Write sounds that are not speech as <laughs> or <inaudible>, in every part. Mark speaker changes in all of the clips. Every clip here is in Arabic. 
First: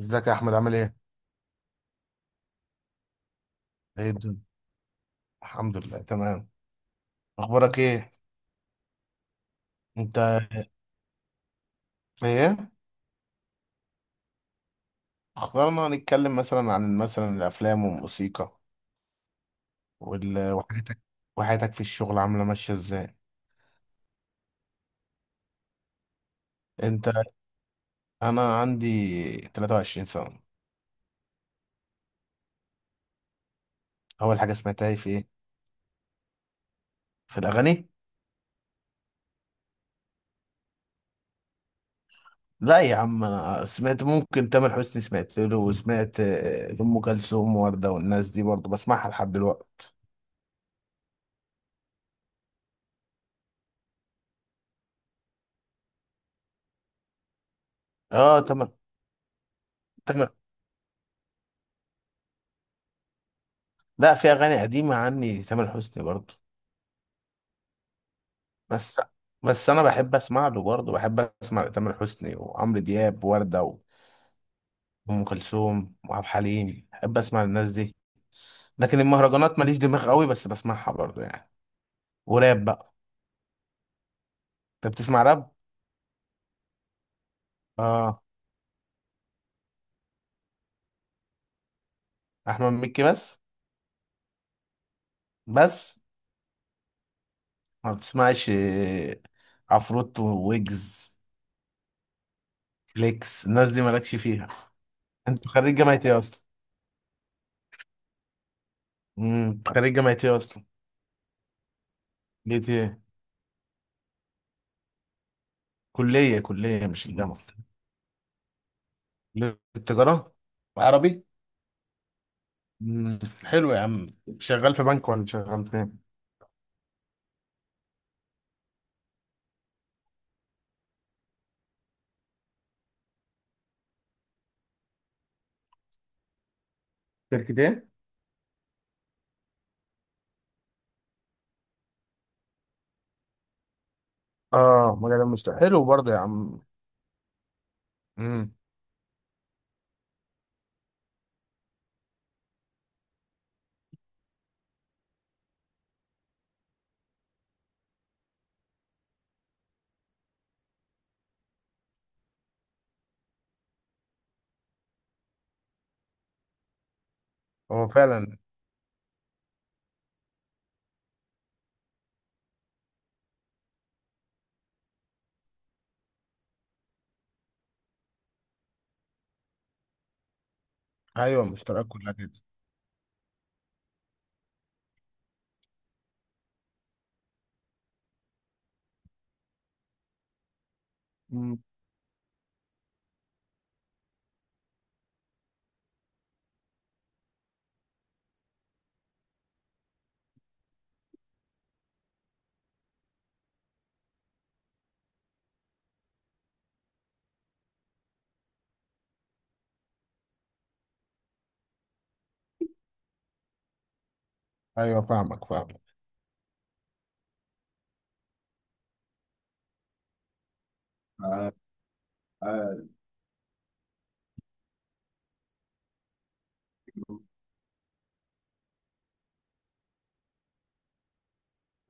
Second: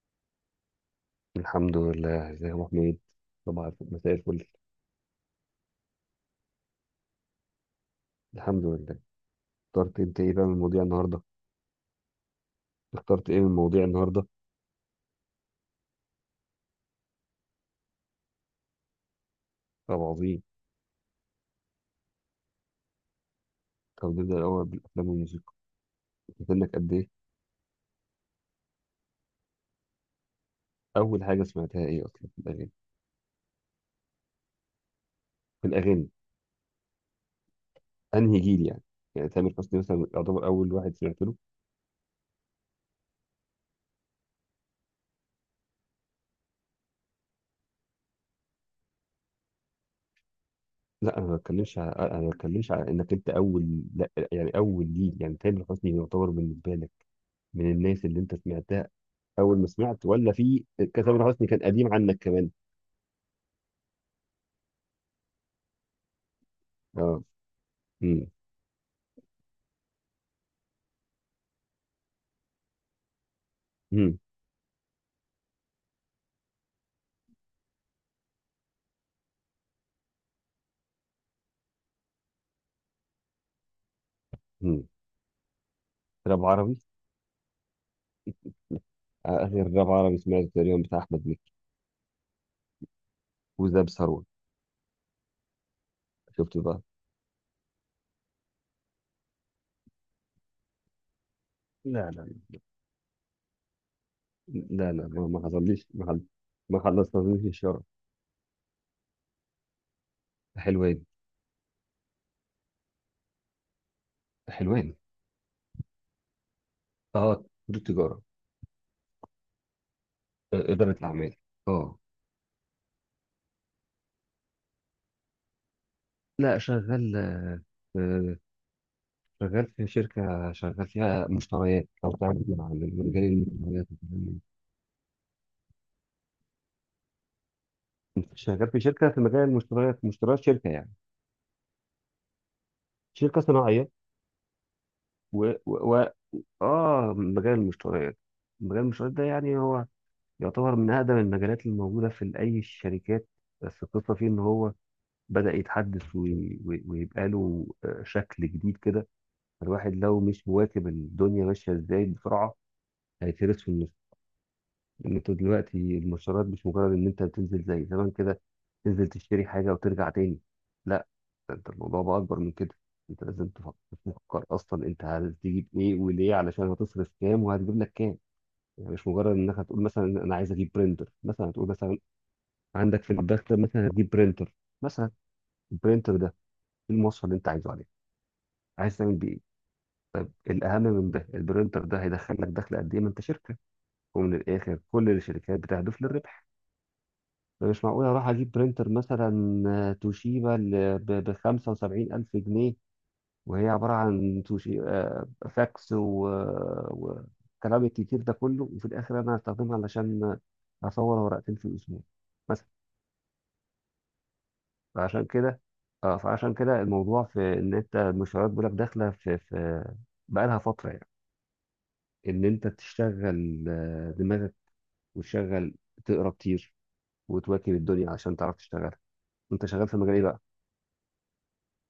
Speaker 1: ازيك يا احمد عامل ايه؟
Speaker 2: الحمد لله. ازيك يا ابو حميد؟ طبعا،
Speaker 1: ايه
Speaker 2: مساء
Speaker 1: الدنيا؟
Speaker 2: الفل.
Speaker 1: الحمد لله تمام. اخبارك ايه؟
Speaker 2: الحمد لله. اخترت
Speaker 1: انت
Speaker 2: انت ايه بقى من مواضيع النهارده؟
Speaker 1: ايه؟
Speaker 2: اخترت ايه من مواضيع النهارده؟
Speaker 1: اخبارنا نتكلم مثلا عن الافلام والموسيقى،
Speaker 2: طب عظيم.
Speaker 1: وال... وحياتك وحياتك في الشغل عامله ماشيه ازاي؟
Speaker 2: طب نبدا الاول بالافلام والموسيقى. سنك قد ايه؟
Speaker 1: انت. انا عندي 23 سنه.
Speaker 2: اول حاجه سمعتها ايه اصلا في الاغاني؟
Speaker 1: اول حاجه سمعتها في ايه؟
Speaker 2: في الاغاني.
Speaker 1: في الاغاني؟
Speaker 2: انهي جيل يعني؟ يعني تامر حسني مثلا يعتبر اول واحد سمعت له.
Speaker 1: لا يا عم، انا سمعت، ممكن تامر حسني سمعت له، وسمعت ام كلثوم ووردة، والناس دي برضه بسمعها لحد دلوقتي.
Speaker 2: لا، انا ما بتكلمش على، انك انت اول، لا يعني اول جيل، يعني تامر حسني يعتبر بالنسبه لك من الناس اللي انت
Speaker 1: اه، تامر.
Speaker 2: سمعتها. اول ما سمعت
Speaker 1: تامر.
Speaker 2: ولا في كان تامر حسني كان قديم عنك كمان؟
Speaker 1: لا، في اغاني قديمه عني تامر حسني برضه.
Speaker 2: اه.
Speaker 1: بس بس انا بحب اسمع له برضه، بحب اسمع تامر حسني وعمرو دياب ووردة
Speaker 2: امم
Speaker 1: وام كلثوم وعبد الحليم، بحب اسمع الناس دي. لكن المهرجانات ماليش دماغ قوي، بس بسمعها برضه يعني. وراب بقى.
Speaker 2: مم.
Speaker 1: انت بتسمع راب.
Speaker 2: راب عربي.
Speaker 1: اه،
Speaker 2: آخر راب عربي سمعته تقريبا بتاع أحمد مكي،
Speaker 1: احمد مكي بس.
Speaker 2: وزاب ثروت.
Speaker 1: بس
Speaker 2: شفت بقى.
Speaker 1: ما بتسمعش عفروتو ويجز
Speaker 2: لا لا
Speaker 1: فليكس، الناس دي مالكش فيها.
Speaker 2: لا لا، ما
Speaker 1: انت خريج
Speaker 2: حصليش،
Speaker 1: جامعة ايه اصلا؟
Speaker 2: ما خلصتنيش الشهر.
Speaker 1: أنت خريج جامعة ايه اصلا؟
Speaker 2: حلوان.
Speaker 1: ليه ايه؟
Speaker 2: حلوان.
Speaker 1: كلية مش
Speaker 2: اه،
Speaker 1: الجامعة.
Speaker 2: كل التجارة.
Speaker 1: كلية التجارة.
Speaker 2: إدارة
Speaker 1: عربي.
Speaker 2: الأعمال. اه.
Speaker 1: مم. حلو يا عم. شغال في بنك ولا شغال فين؟
Speaker 2: لا، شغال، آه، شغال في شركة، شغال فيها مشتريات أو تعمل مع مجال المشتريات والكلام من
Speaker 1: شركتين.
Speaker 2: ده. شغال في شركة في مجال المشتريات، مشتريات شركة يعني، شركة صناعية.
Speaker 1: اه، مجال
Speaker 2: و,
Speaker 1: المشتري
Speaker 2: و...
Speaker 1: حلو
Speaker 2: و...
Speaker 1: برضه يا عم.
Speaker 2: اه، مجال المشتريات.
Speaker 1: امم
Speaker 2: مجال المشتريات ده يعني هو يعتبر من أقدم المجالات الموجودة في أي الشركات. بس القصة فيه إن هو بدأ يتحدث ويبقى له شكل جديد كده. الواحد لو مش مواكب الدنيا ماشية إزاي بسرعة، هيترس في النص. إن أنت دلوقتي المشتريات مش مجرد إن أنت بتنزل زي
Speaker 1: هو
Speaker 2: زمان
Speaker 1: فعلا.
Speaker 2: كده، تنزل تشتري حاجة وترجع تاني. لا، ده أنت الموضوع بقى أكبر من كده. أنت لازم تفكر أصلا أنت هتجيب إيه وليه، علشان هتصرف كام وهتجيب لك كام. يعني مش مجرد انك هتقول مثلا انا عايز اجيب برينتر.
Speaker 1: ايوه،
Speaker 2: مثلا هتقول
Speaker 1: المشتريات
Speaker 2: مثلا
Speaker 1: كلها كده.
Speaker 2: عندك في المدخل مثلا هتجيب برينتر. مثلا البرينتر ده ايه المواصفة اللي انت عايزه عليه؟ عايز تعمل بيه ايه؟ طيب الاهم من ده،
Speaker 1: مم.
Speaker 2: البرينتر ده هيدخل لك دخل قد ايه، ما انت شركه. ومن الاخر كل الشركات بتهدف للربح. فمش معقول اروح اجيب برينتر مثلا توشيبا ب 75 الف جنيه، وهي عباره عن توشي آه، فاكس وكلام الكتير ده كله، وفي الاخر انا هستخدمها علشان اصور ورقتين في الاسبوع مثلا.
Speaker 1: ايوه
Speaker 2: فعشان
Speaker 1: فاهمك
Speaker 2: كده،
Speaker 1: فاهمك.
Speaker 2: اه، فعشان كده الموضوع في ان انت المشروعات بيقول لك داخله في بقى لها فتره يعني،
Speaker 1: آه،
Speaker 2: ان انت
Speaker 1: آه،
Speaker 2: تشتغل دماغك وتشغل، تقرا كتير وتواكب الدنيا عشان تعرف تشتغل. انت شغال في مجال ايه بقى؟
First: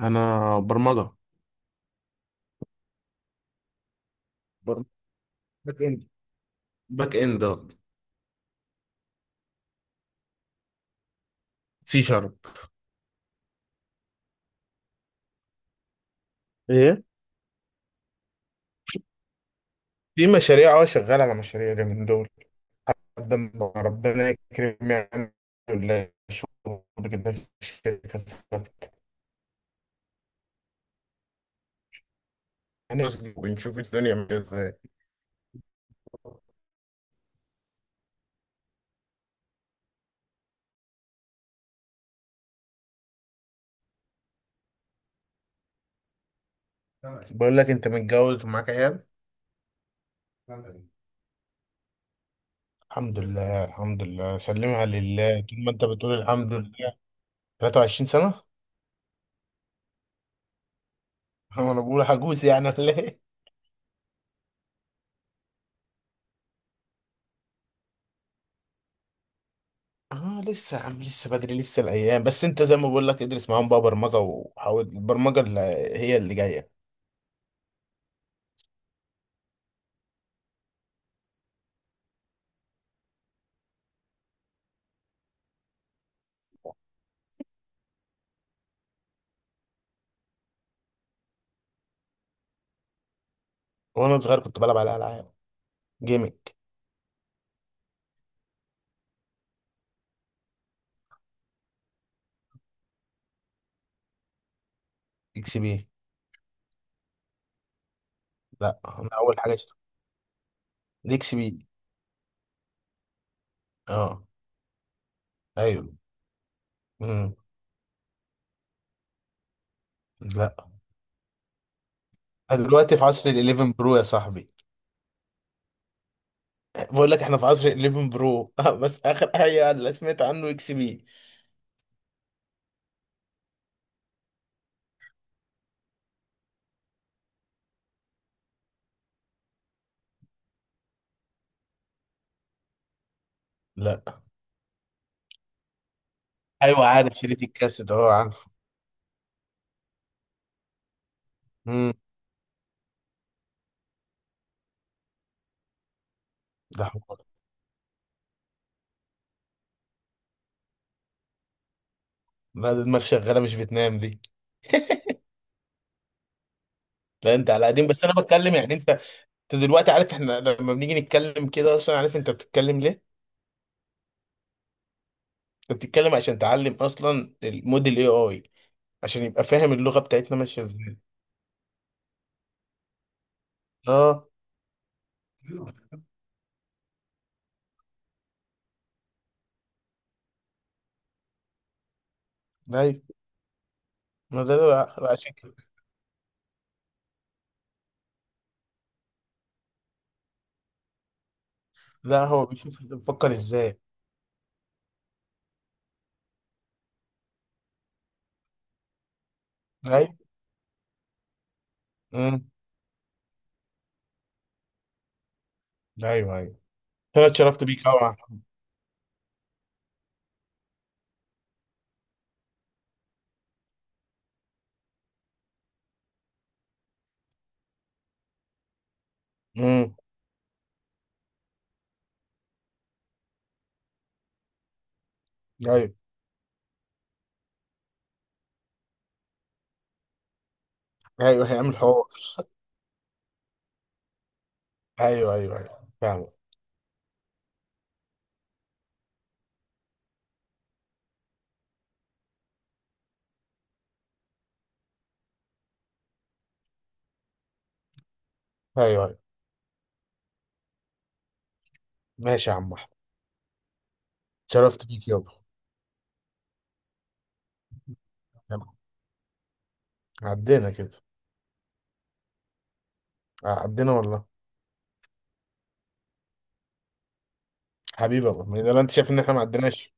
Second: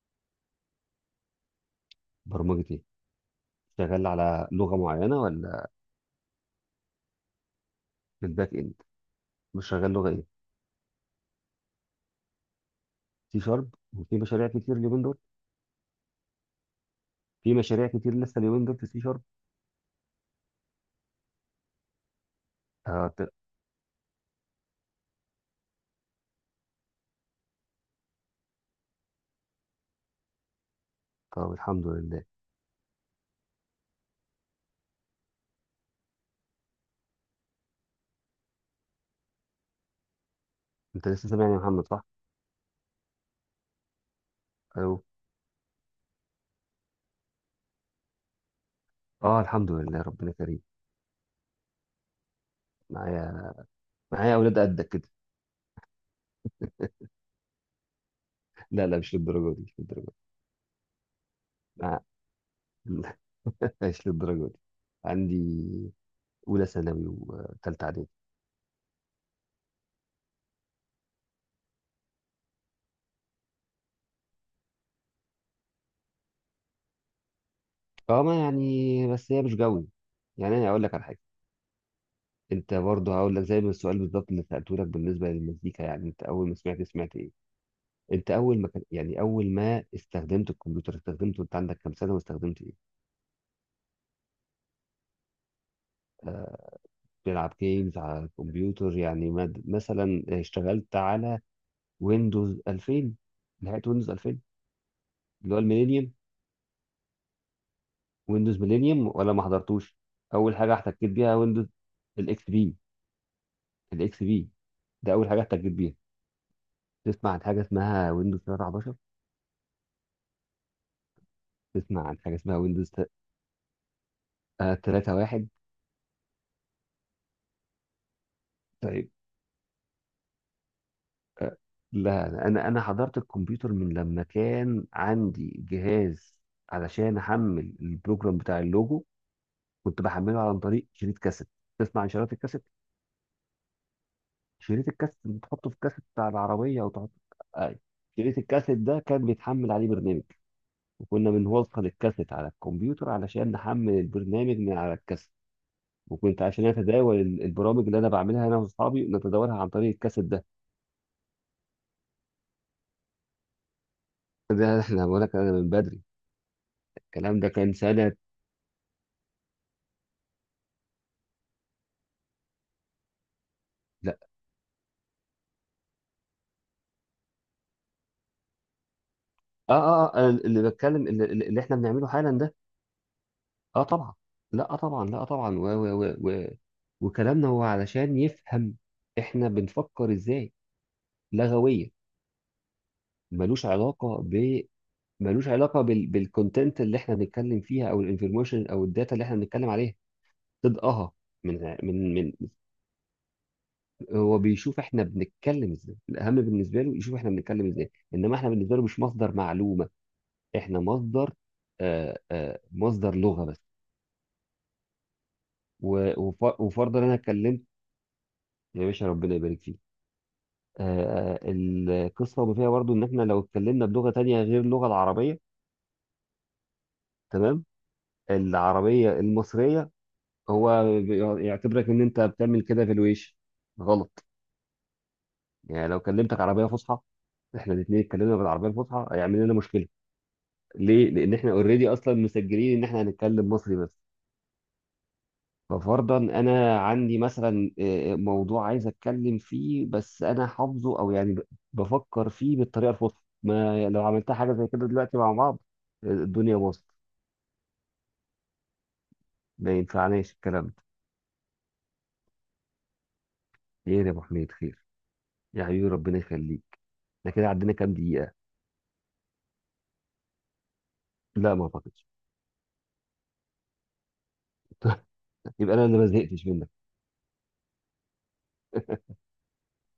Speaker 1: انا برمجه،
Speaker 2: برمجه ايه؟ شغال على لغه
Speaker 1: برمجة
Speaker 2: معينه ولا؟
Speaker 1: باك اند، باك اند آه.
Speaker 2: في الباك اند مش شغال لغه ايه؟
Speaker 1: سي شارب.
Speaker 2: سي شارب. وفي مشاريع كتير اليومين دول؟
Speaker 1: ايه؟
Speaker 2: في مشاريع كتير لسه اليومين دول في سي شارب.
Speaker 1: في مشاريع، شغال على مشاريع اليومين دول.
Speaker 2: آه ت-
Speaker 1: قدم ربنا يكرم يعني، ولا شغل كده في الشركة
Speaker 2: طب الحمد لله.
Speaker 1: ونشوف الدنيا عاملة ازاي.
Speaker 2: انت لسه سامعني يا محمد، صح؟ الو.
Speaker 1: بقول لك، انت متجوز ومعاك عيال؟
Speaker 2: اه الحمد لله، ربنا كريم.
Speaker 1: الحمد
Speaker 2: معايا.
Speaker 1: لله. الحمد
Speaker 2: معايا
Speaker 1: لله
Speaker 2: اولاد
Speaker 1: سلمها
Speaker 2: قدك كده.
Speaker 1: لله طول ما انت بتقول الحمد لله. 23 سنة.
Speaker 2: لا لا، مش للدرجة دي، مش للدرجة دي.
Speaker 1: <laughs> انا
Speaker 2: آه،
Speaker 1: بقول عجوز يعني ولا ايه؟
Speaker 2: <laughs> مش للدرجة دي. عندي أولى ثانوي وثالثة إعدادي.
Speaker 1: اه، لسه يا عم، لسه بدري لسه الايام. بس انت زي ما بقول لك، ادرس معاهم بقى برمجة، وحاول البرمجة اللي هي اللي جاية.
Speaker 2: فما يعني بس هي مش جوي. يعني أنا أقول لك على حاجة، أنت برضه هقول لك زي ما السؤال بالظبط اللي سألته لك بالنسبة للمزيكا، يعني أنت أول ما سمعت، سمعت إيه؟ أنت أول ما كان يعني أول ما استخدمت الكمبيوتر، استخدمته أنت عندك كام سنة واستخدمت إيه؟
Speaker 1: وانا صغير كنت بلعب على العاب، جيمنج.
Speaker 2: آه، بتلعب جيمز على الكمبيوتر يعني، مثلا اشتغلت على ويندوز 2000، نهاية ويندوز 2000 اللي
Speaker 1: اكس
Speaker 2: هو
Speaker 1: بي.
Speaker 2: الميلينيوم. ويندوز
Speaker 1: لا، انا
Speaker 2: ميلينيوم ولا
Speaker 1: اول
Speaker 2: ما
Speaker 1: حاجة اشتغلت
Speaker 2: حضرتوش؟ اول حاجه احتكيت بيها
Speaker 1: الاكس
Speaker 2: ويندوز؟
Speaker 1: بي.
Speaker 2: الاكس بي. الاكس
Speaker 1: اه.
Speaker 2: بي ده اول حاجه احتكيت
Speaker 1: ايوه.
Speaker 2: بيها. تسمع
Speaker 1: امم
Speaker 2: عن حاجه اسمها ويندوز 13؟
Speaker 1: لا،
Speaker 2: تسمع عن حاجه اسمها
Speaker 1: أنا
Speaker 2: ويندوز
Speaker 1: دلوقتي في عصر ال 11 برو يا صاحبي.
Speaker 2: 31؟
Speaker 1: بقول لك احنا في عصر ال 11 برو. <laughs> بس
Speaker 2: طيب.
Speaker 1: اخر حاجة اللي سمعت عنه اكس بي.
Speaker 2: لا، انا حضرت الكمبيوتر من لما كان عندي جهاز، علشان احمل البروجرام بتاع اللوجو كنت بحمله عن طريق شريط كاسيت. تسمع عن شريط الكاسيت؟
Speaker 1: لا.
Speaker 2: شريط الكاسيت اللي تحطه في الكاسيت بتاع العربيه
Speaker 1: ايوه،
Speaker 2: او تحط.
Speaker 1: عارف شريط
Speaker 2: أي.
Speaker 1: الكاسيت، اهو
Speaker 2: شريط
Speaker 1: عارفه.
Speaker 2: الكاسيت ده كان بيتحمل عليه برنامج، وكنا بنوصل
Speaker 1: امم
Speaker 2: الكاسيت على الكمبيوتر علشان نحمل البرنامج من على الكاسيت. وكنت عشان
Speaker 1: ده حوار،
Speaker 2: اتداول البرامج اللي انا بعملها انا واصحابي نتداولها عن طريق الكاسيت ده.
Speaker 1: ده دماغ شغاله مش بتنام دي.
Speaker 2: ده احنا
Speaker 1: <laughs>
Speaker 2: بقول لك انا من بدري.
Speaker 1: لا،
Speaker 2: الكلام ده
Speaker 1: انت على
Speaker 2: كان
Speaker 1: قديم، بس
Speaker 2: سنه.
Speaker 1: انا بتكلم يعني. انت دلوقتي عارف، احنا لما بنيجي نتكلم كده اصلا، عارف انت بتتكلم ليه؟
Speaker 2: لا.
Speaker 1: انت بتتكلم عشان تعلم اصلا الموديل اي اي، عشان يبقى
Speaker 2: اه
Speaker 1: فاهم اللغه
Speaker 2: اه، أنا
Speaker 1: بتاعتنا
Speaker 2: اللي
Speaker 1: ماشيه ازاي.
Speaker 2: بتكلم، اللي احنا بنعمله حالا ده. اه طبعا.
Speaker 1: اه،
Speaker 2: لا، آه طبعا، لا، آه طبعا. و و و و وكلامنا هو علشان يفهم احنا بنفكر ازاي، لغويا.
Speaker 1: ايوه.
Speaker 2: ملوش علاقه
Speaker 1: ما ده
Speaker 2: ب،
Speaker 1: عشان
Speaker 2: ملوش
Speaker 1: كده.
Speaker 2: علاقه بالكونتنت اللي احنا بنتكلم فيها او الانفورميشن او الداتا اللي احنا بنتكلم عليها. تضقها. من من
Speaker 1: لا،
Speaker 2: من
Speaker 1: هو بيشوف بيفكر ازاي.
Speaker 2: هو بيشوف احنا بنتكلم ازاي. الاهم بالنسبه له يشوف احنا بنتكلم ازاي، انما احنا بالنسبه له مش مصدر معلومه،
Speaker 1: ايوه.
Speaker 2: احنا مصدر،
Speaker 1: امم
Speaker 2: مصدر لغه بس.
Speaker 1: ايوه، ايوه.
Speaker 2: وفرضا انا
Speaker 1: انا
Speaker 2: اتكلمت.
Speaker 1: اتشرفت بيك قوي يا محمد.
Speaker 2: يا باشا، ربنا يبارك فيك. القصه ما فيها برضو ان احنا لو اتكلمنا بلغه تانية غير اللغه العربيه، تمام، العربيه المصريه،
Speaker 1: امم
Speaker 2: هو يعتبرك ان انت بتعمل كده في الويش، غلط. يعني
Speaker 1: ايوه،
Speaker 2: لو كلمتك عربيه فصحى، احنا الاثنين اتكلمنا بالعربيه الفصحى، هيعمل لنا مشكله. ليه؟ لأن
Speaker 1: ايوه،
Speaker 2: احنا
Speaker 1: هيعمل
Speaker 2: اوريدي
Speaker 1: حوار.
Speaker 2: أصلا مسجلين إن احنا هنتكلم مصري بس.
Speaker 1: ايوه ايوه ايوه،
Speaker 2: ففرضا
Speaker 1: فاهم.
Speaker 2: أنا عندي مثلا موضوع عايز أتكلم فيه، بس أنا حافظه أو يعني بفكر فيه بالطريقة الفصحى، ما لو عملتها حاجة زي كده دلوقتي مع بعض، الدنيا باظت.
Speaker 1: ايوه، أيوة.
Speaker 2: ما ينفعناش الكلام ده.
Speaker 1: ماشي يا عم احمد.
Speaker 2: خير يا أبو حميد خير.
Speaker 1: شرفت بيك يابا.
Speaker 2: يا حبيبي، ربنا يخليك. احنا كده عدينا كام دقيقة؟
Speaker 1: يلا. عدينا كده،
Speaker 2: لا ما أعتقدش.
Speaker 1: عدينا والله.
Speaker 2: <laughs> يبقى أنا اللي ما زهقتش منك.
Speaker 1: حبيبي يابا، ما ده انت شايف ان احنا ما عديناش.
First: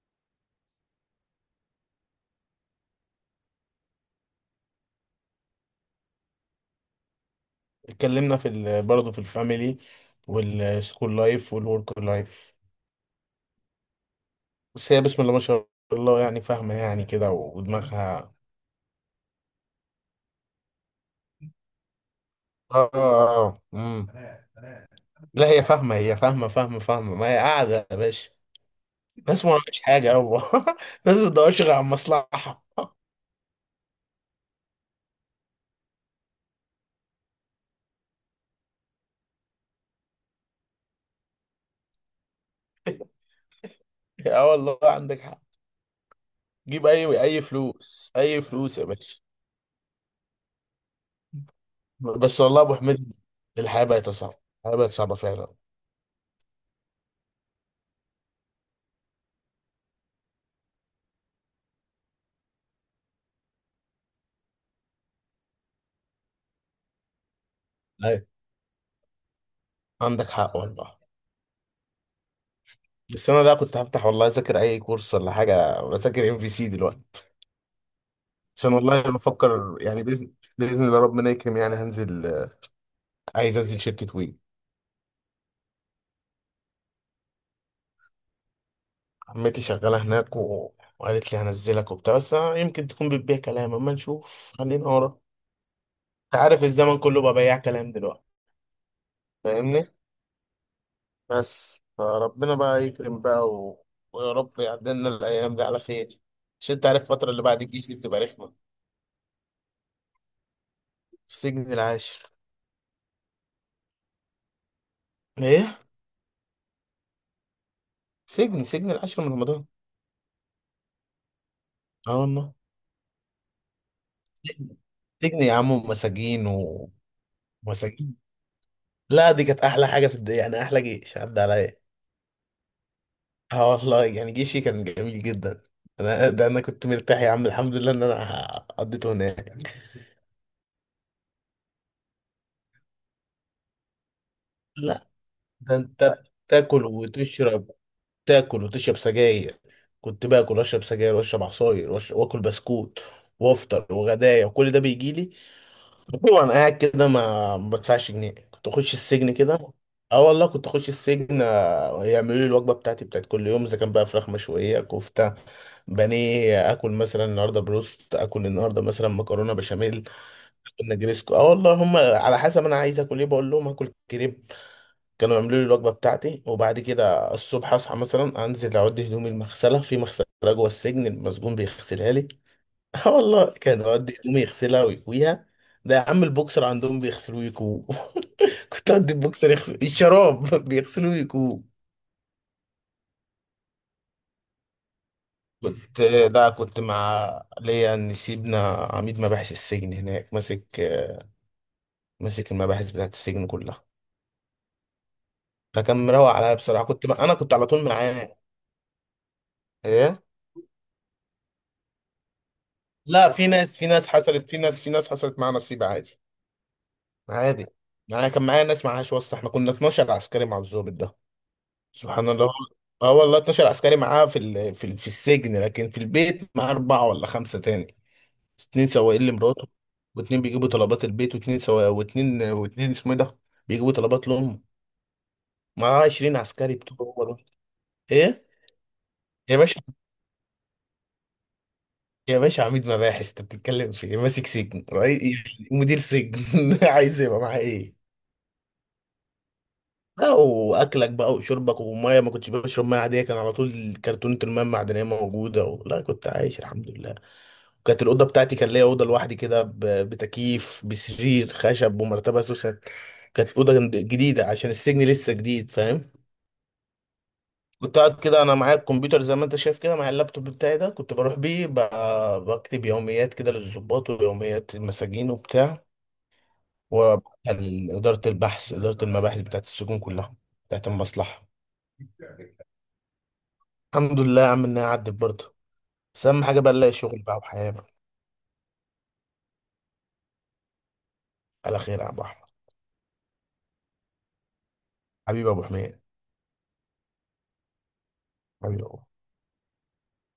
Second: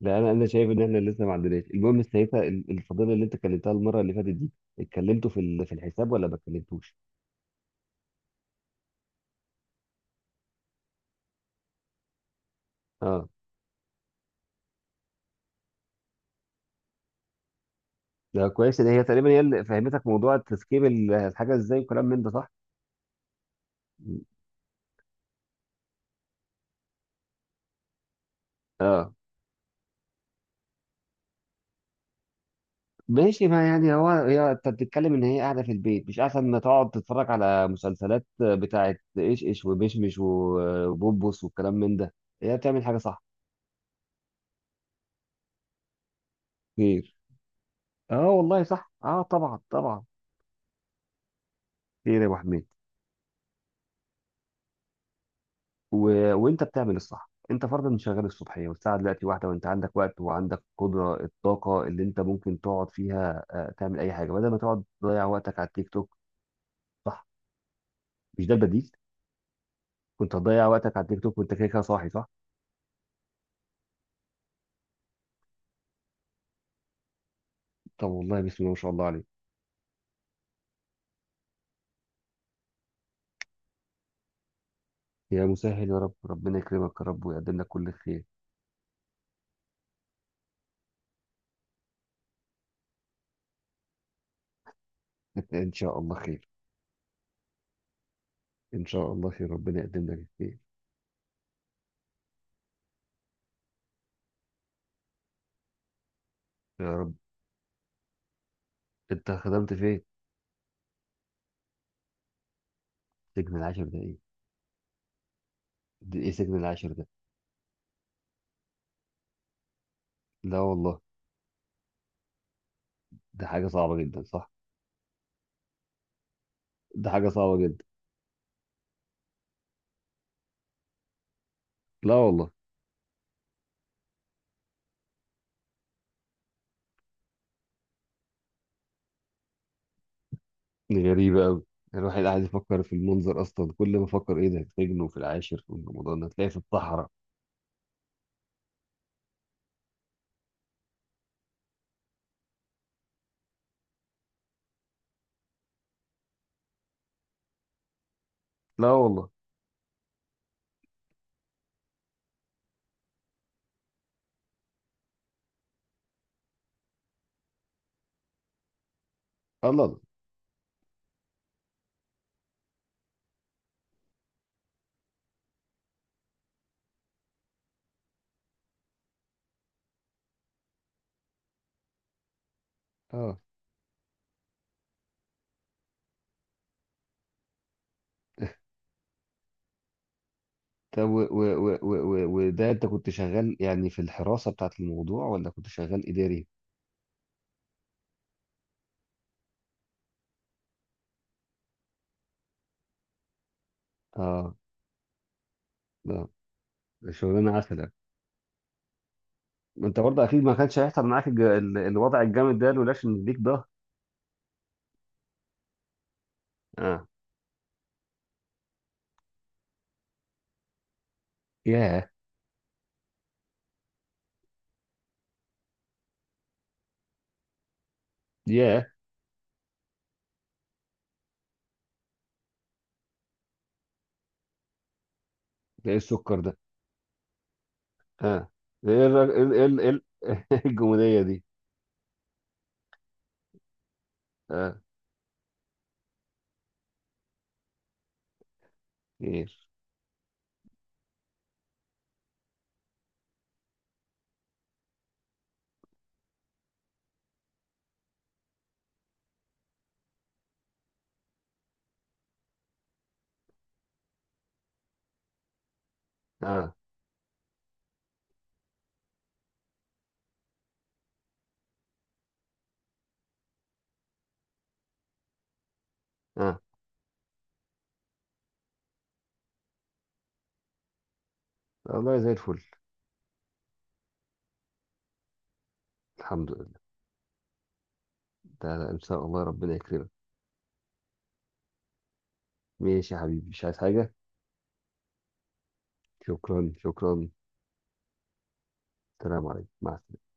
Speaker 2: لا، انا شايف ان احنا لسه ما عندناش. المهم ساعتها الفضيله اللي انت كلمتها المره اللي فاتت دي، اتكلمتوا في الحساب ولا ما اتكلمتوش؟
Speaker 1: اتكلمنا في برضه في الفاميلي والسكول لايف والورك لايف.
Speaker 2: اه.
Speaker 1: بس هي بسم الله ما شاء الله، يعني فاهمه يعني كده، ودماغها.
Speaker 2: ده كويس ان هي تقريبا هي اللي فهمتك موضوع تسكيب الحاجه ازاي وكلام من ده، صح؟
Speaker 1: اه مم. لا، هي فاهمه، هي فاهمه فاهمه فاهمه، ما هي قاعده يا باشا.
Speaker 2: اه.
Speaker 1: ناس ما وراكش حاجه يابا. <laughs> ناس ما بتدورش غير على المصلحه. <laughs>
Speaker 2: ماشي، ما يعني هو، هي انت بتتكلم ان هي قاعده في البيت مش احسن ما تقعد تتفرج على مسلسلات بتاعه ايش ايش ومشمش وبوبوس والكلام من ده، هي بتعمل حاجه صح.
Speaker 1: اه، والله عندك حق. جيب
Speaker 2: خير.
Speaker 1: اي اي فلوس،
Speaker 2: اه
Speaker 1: اي
Speaker 2: والله
Speaker 1: فلوس يا
Speaker 2: صح،
Speaker 1: باشا.
Speaker 2: اه طبعا طبعا. خير يا ابو
Speaker 1: بس والله
Speaker 2: حميد.
Speaker 1: يا ابو حميد، الحياه بقت صعبه، الحياه بقت صعبه فعلا.
Speaker 2: وانت بتعمل الصح. انت فرضا شغال الصبحيه والساعه دلوقتي واحده، وانت عندك وقت وعندك قدره الطاقه اللي انت ممكن تقعد فيها تعمل اي حاجه بدل ما تقعد تضيع وقتك على التيك توك، صح؟
Speaker 1: ايوه،
Speaker 2: مش ده البديل؟
Speaker 1: عندك
Speaker 2: كنت
Speaker 1: حق
Speaker 2: هتضيع وقتك
Speaker 1: والله.
Speaker 2: على التيك توك وانت كده كده صاحي، صح؟
Speaker 1: بس انا ده كنت هفتح والله اذاكر اي كورس ولا حاجه، بذاكر ام في سي دلوقتي.
Speaker 2: طب والله بسم الله
Speaker 1: عشان
Speaker 2: ما شاء
Speaker 1: والله
Speaker 2: الله عليك.
Speaker 1: بفكر يعني، باذن الله ربنا يكرم يعني، هنزل، عايز انزل شركه وي.
Speaker 2: يا مسهل يا رب، ربنا يكرمك يا رب ويقدم لك كل خير.
Speaker 1: عمتي شغاله هناك، وقالت لي هنزلك وبتاع، بس أنا يمكن تكون بتبيع كلام، اما نشوف خلينا ورا.
Speaker 2: <laughs> ان شاء الله
Speaker 1: انت
Speaker 2: خير.
Speaker 1: عارف الزمن كله بقى بياع كلام دلوقتي.
Speaker 2: ان شاء الله خير، ربنا
Speaker 1: فاهمني.
Speaker 2: يقدم لك الخير.
Speaker 1: بس فربنا بقى يكرم بقى، ويا رب يعدلنا الأيام دي على خير. عشان أنت
Speaker 2: يا
Speaker 1: عارف
Speaker 2: رب.
Speaker 1: الفترة اللي بعد الجيش دي بتبقى رخمة.
Speaker 2: انت خدمت فين؟
Speaker 1: في سجن العاشر.
Speaker 2: سجن العاشر ده ايه؟
Speaker 1: إيه؟
Speaker 2: ده ايه سجن العاشر ده؟
Speaker 1: سجن العاشر من رمضان.
Speaker 2: لا والله.
Speaker 1: آه والله.
Speaker 2: ده حاجه صعبه جدا، صح؟
Speaker 1: سجن سجن يا عم، ومساجين.
Speaker 2: ده حاجه صعبه جدا.
Speaker 1: ومساجين. لا، دي كانت أحلى حاجة في الدنيا، يعني أحلى جيش عدى عليا.
Speaker 2: لا والله.
Speaker 1: آه والله، يعني جيشي كان جميل جدا. أنا ده أنا كنت مرتاح يا عم، الحمد لله إن أنا قضيته هناك.
Speaker 2: دي غريبة أوي. الواحد قاعد يفكر في المنظر أصلا، كل ما أفكر إيه ده، هتجنوا
Speaker 1: لا،
Speaker 2: في العاشر في
Speaker 1: ده أنت
Speaker 2: رمضان، هتلاقي في
Speaker 1: بتاكل
Speaker 2: الصحراء.
Speaker 1: وتشرب. تاكل وتشرب سجاير. كنت باكل واشرب سجاير، واشرب عصاير، واكل بسكوت، وافطر، وغدايا، وكل ده بيجي لي. <laughs> وانا قاعد كده، ما بدفعش جنيه. كنت
Speaker 2: لا
Speaker 1: اخش
Speaker 2: والله.
Speaker 1: السجن كده. اه والله كنت اخش السجن، يعملوا لي الوجبه بتاعتي بتاعت كل يوم. اذا كان بقى فراخ مشويه، كفته، بانيه، اكل مثلا النهارده بروست، اكل النهارده مثلا مكرونه
Speaker 2: الله الله.
Speaker 1: بشاميل، نجريسكو. اه والله هم على حسب انا عايز اكل ايه. بقول لهم هاكل كريب، كانوا يعملوا لي الوجبه بتاعتي. وبعد كده الصبح اصحى مثلا، انزل اعد هدومي المغسله في مغسله جوه السجن، المسجون بيغسلها لي. <laughs> اه
Speaker 2: آه.
Speaker 1: والله كان يقعد هدومي يغسلها ويكويها. ده يا عم البوكسر عندهم بيغسلوه ويكوه. <laughs> كنت اودي البوكسر يغسل الشراب. <laughs>
Speaker 2: طب
Speaker 1: بيغسلوه ويكوه.
Speaker 2: وده أنت كنت شغال يعني في الحراسة بتاعت الموضوع ولا كنت
Speaker 1: كنت
Speaker 2: شغال إداري؟
Speaker 1: كنت مع، ليا ان سيبنا، عميد مباحث السجن هناك ماسك. المباحث بتاعت السجن كلها.
Speaker 2: آه.
Speaker 1: فكان
Speaker 2: لا،
Speaker 1: مروق عليا بصراحه،
Speaker 2: ده
Speaker 1: كنت
Speaker 2: شغلانة
Speaker 1: على
Speaker 2: عسل
Speaker 1: طول
Speaker 2: يعني.
Speaker 1: معاه.
Speaker 2: ما أنت
Speaker 1: ايه؟
Speaker 2: برضه أكيد ما كانش هيحصل معاك الوضع الجامد ده لولاش إن
Speaker 1: لا،
Speaker 2: ليك
Speaker 1: في
Speaker 2: ده.
Speaker 1: ناس، في ناس حصلت معاها نصيب عادي.
Speaker 2: آه.
Speaker 1: عادي. معايا كان، معايا ناس معاهاش واسطة. احنا كنا 12 عسكري مع الضابط ده.
Speaker 2: ياه.
Speaker 1: سبحان الله. اه والله 12 عسكري معاه في السجن، لكن في البيت معاه أربعة ولا خمسة تاني.
Speaker 2: ياه.
Speaker 1: اتنين سواقين لمراته، واتنين بيجيبوا طلبات البيت، واتنين سوا، واتنين اسمه إيه ده، بيجيبوا طلبات لأمه.
Speaker 2: ده إيه
Speaker 1: معاه 20
Speaker 2: السكر ده؟
Speaker 1: عسكري بتوع هو دول. ايه؟
Speaker 2: آه. ده إيه
Speaker 1: يا باشا
Speaker 2: <laughs> إيه الجمودية دي؟
Speaker 1: يا باشا، عميد مباحث انت بتتكلم في إيه؟ ماسك
Speaker 2: آه.
Speaker 1: سجن، رئيس، مدير سجن. <laughs> عايز يبقى معاه ايه.
Speaker 2: خير.
Speaker 1: لا واكلك بقى وشربك، وميه، ما كنتش بشرب ميه عاديه، كان على طول كرتونه الميه المعدنيه موجوده، لا كنت عايش الحمد لله. وكانت الاوضه بتاعتي، كان ليا اوضه لوحدي كده بتكييف بسرير خشب ومرتبه سوسه. كانت الاوضه جديده عشان السجن لسه جديد فاهم.
Speaker 2: آه.
Speaker 1: كنت قاعد كده، انا معايا الكمبيوتر زي ما انت شايف كده، معايا اللابتوب بتاعي ده، كنت بروح بيه بكتب يوميات كده للضباط، ويوميات المساجين وبتاع،
Speaker 2: آه
Speaker 1: وبعتها لاداره البحث، اداره المباحث بتاعت السجون كلها، بتاعت المصلحه.
Speaker 2: والله زي الفل.
Speaker 1: الحمد لله يا عم انها عدت برضه. بس اهم
Speaker 2: الحمد
Speaker 1: حاجه بقى
Speaker 2: لله.
Speaker 1: نلاقي شغل بقى، وحياه بقى
Speaker 2: ده ان شاء الله ربنا يكرمك.
Speaker 1: على خير يا ابو احمد.
Speaker 2: ماشي يا حبيبي، مش عايز حاجة.
Speaker 1: حبيبي يا ابو حميد.
Speaker 2: شكرا شكرا.
Speaker 1: حبيبي يا أبو.
Speaker 2: السلام عليكم، مع السلامة.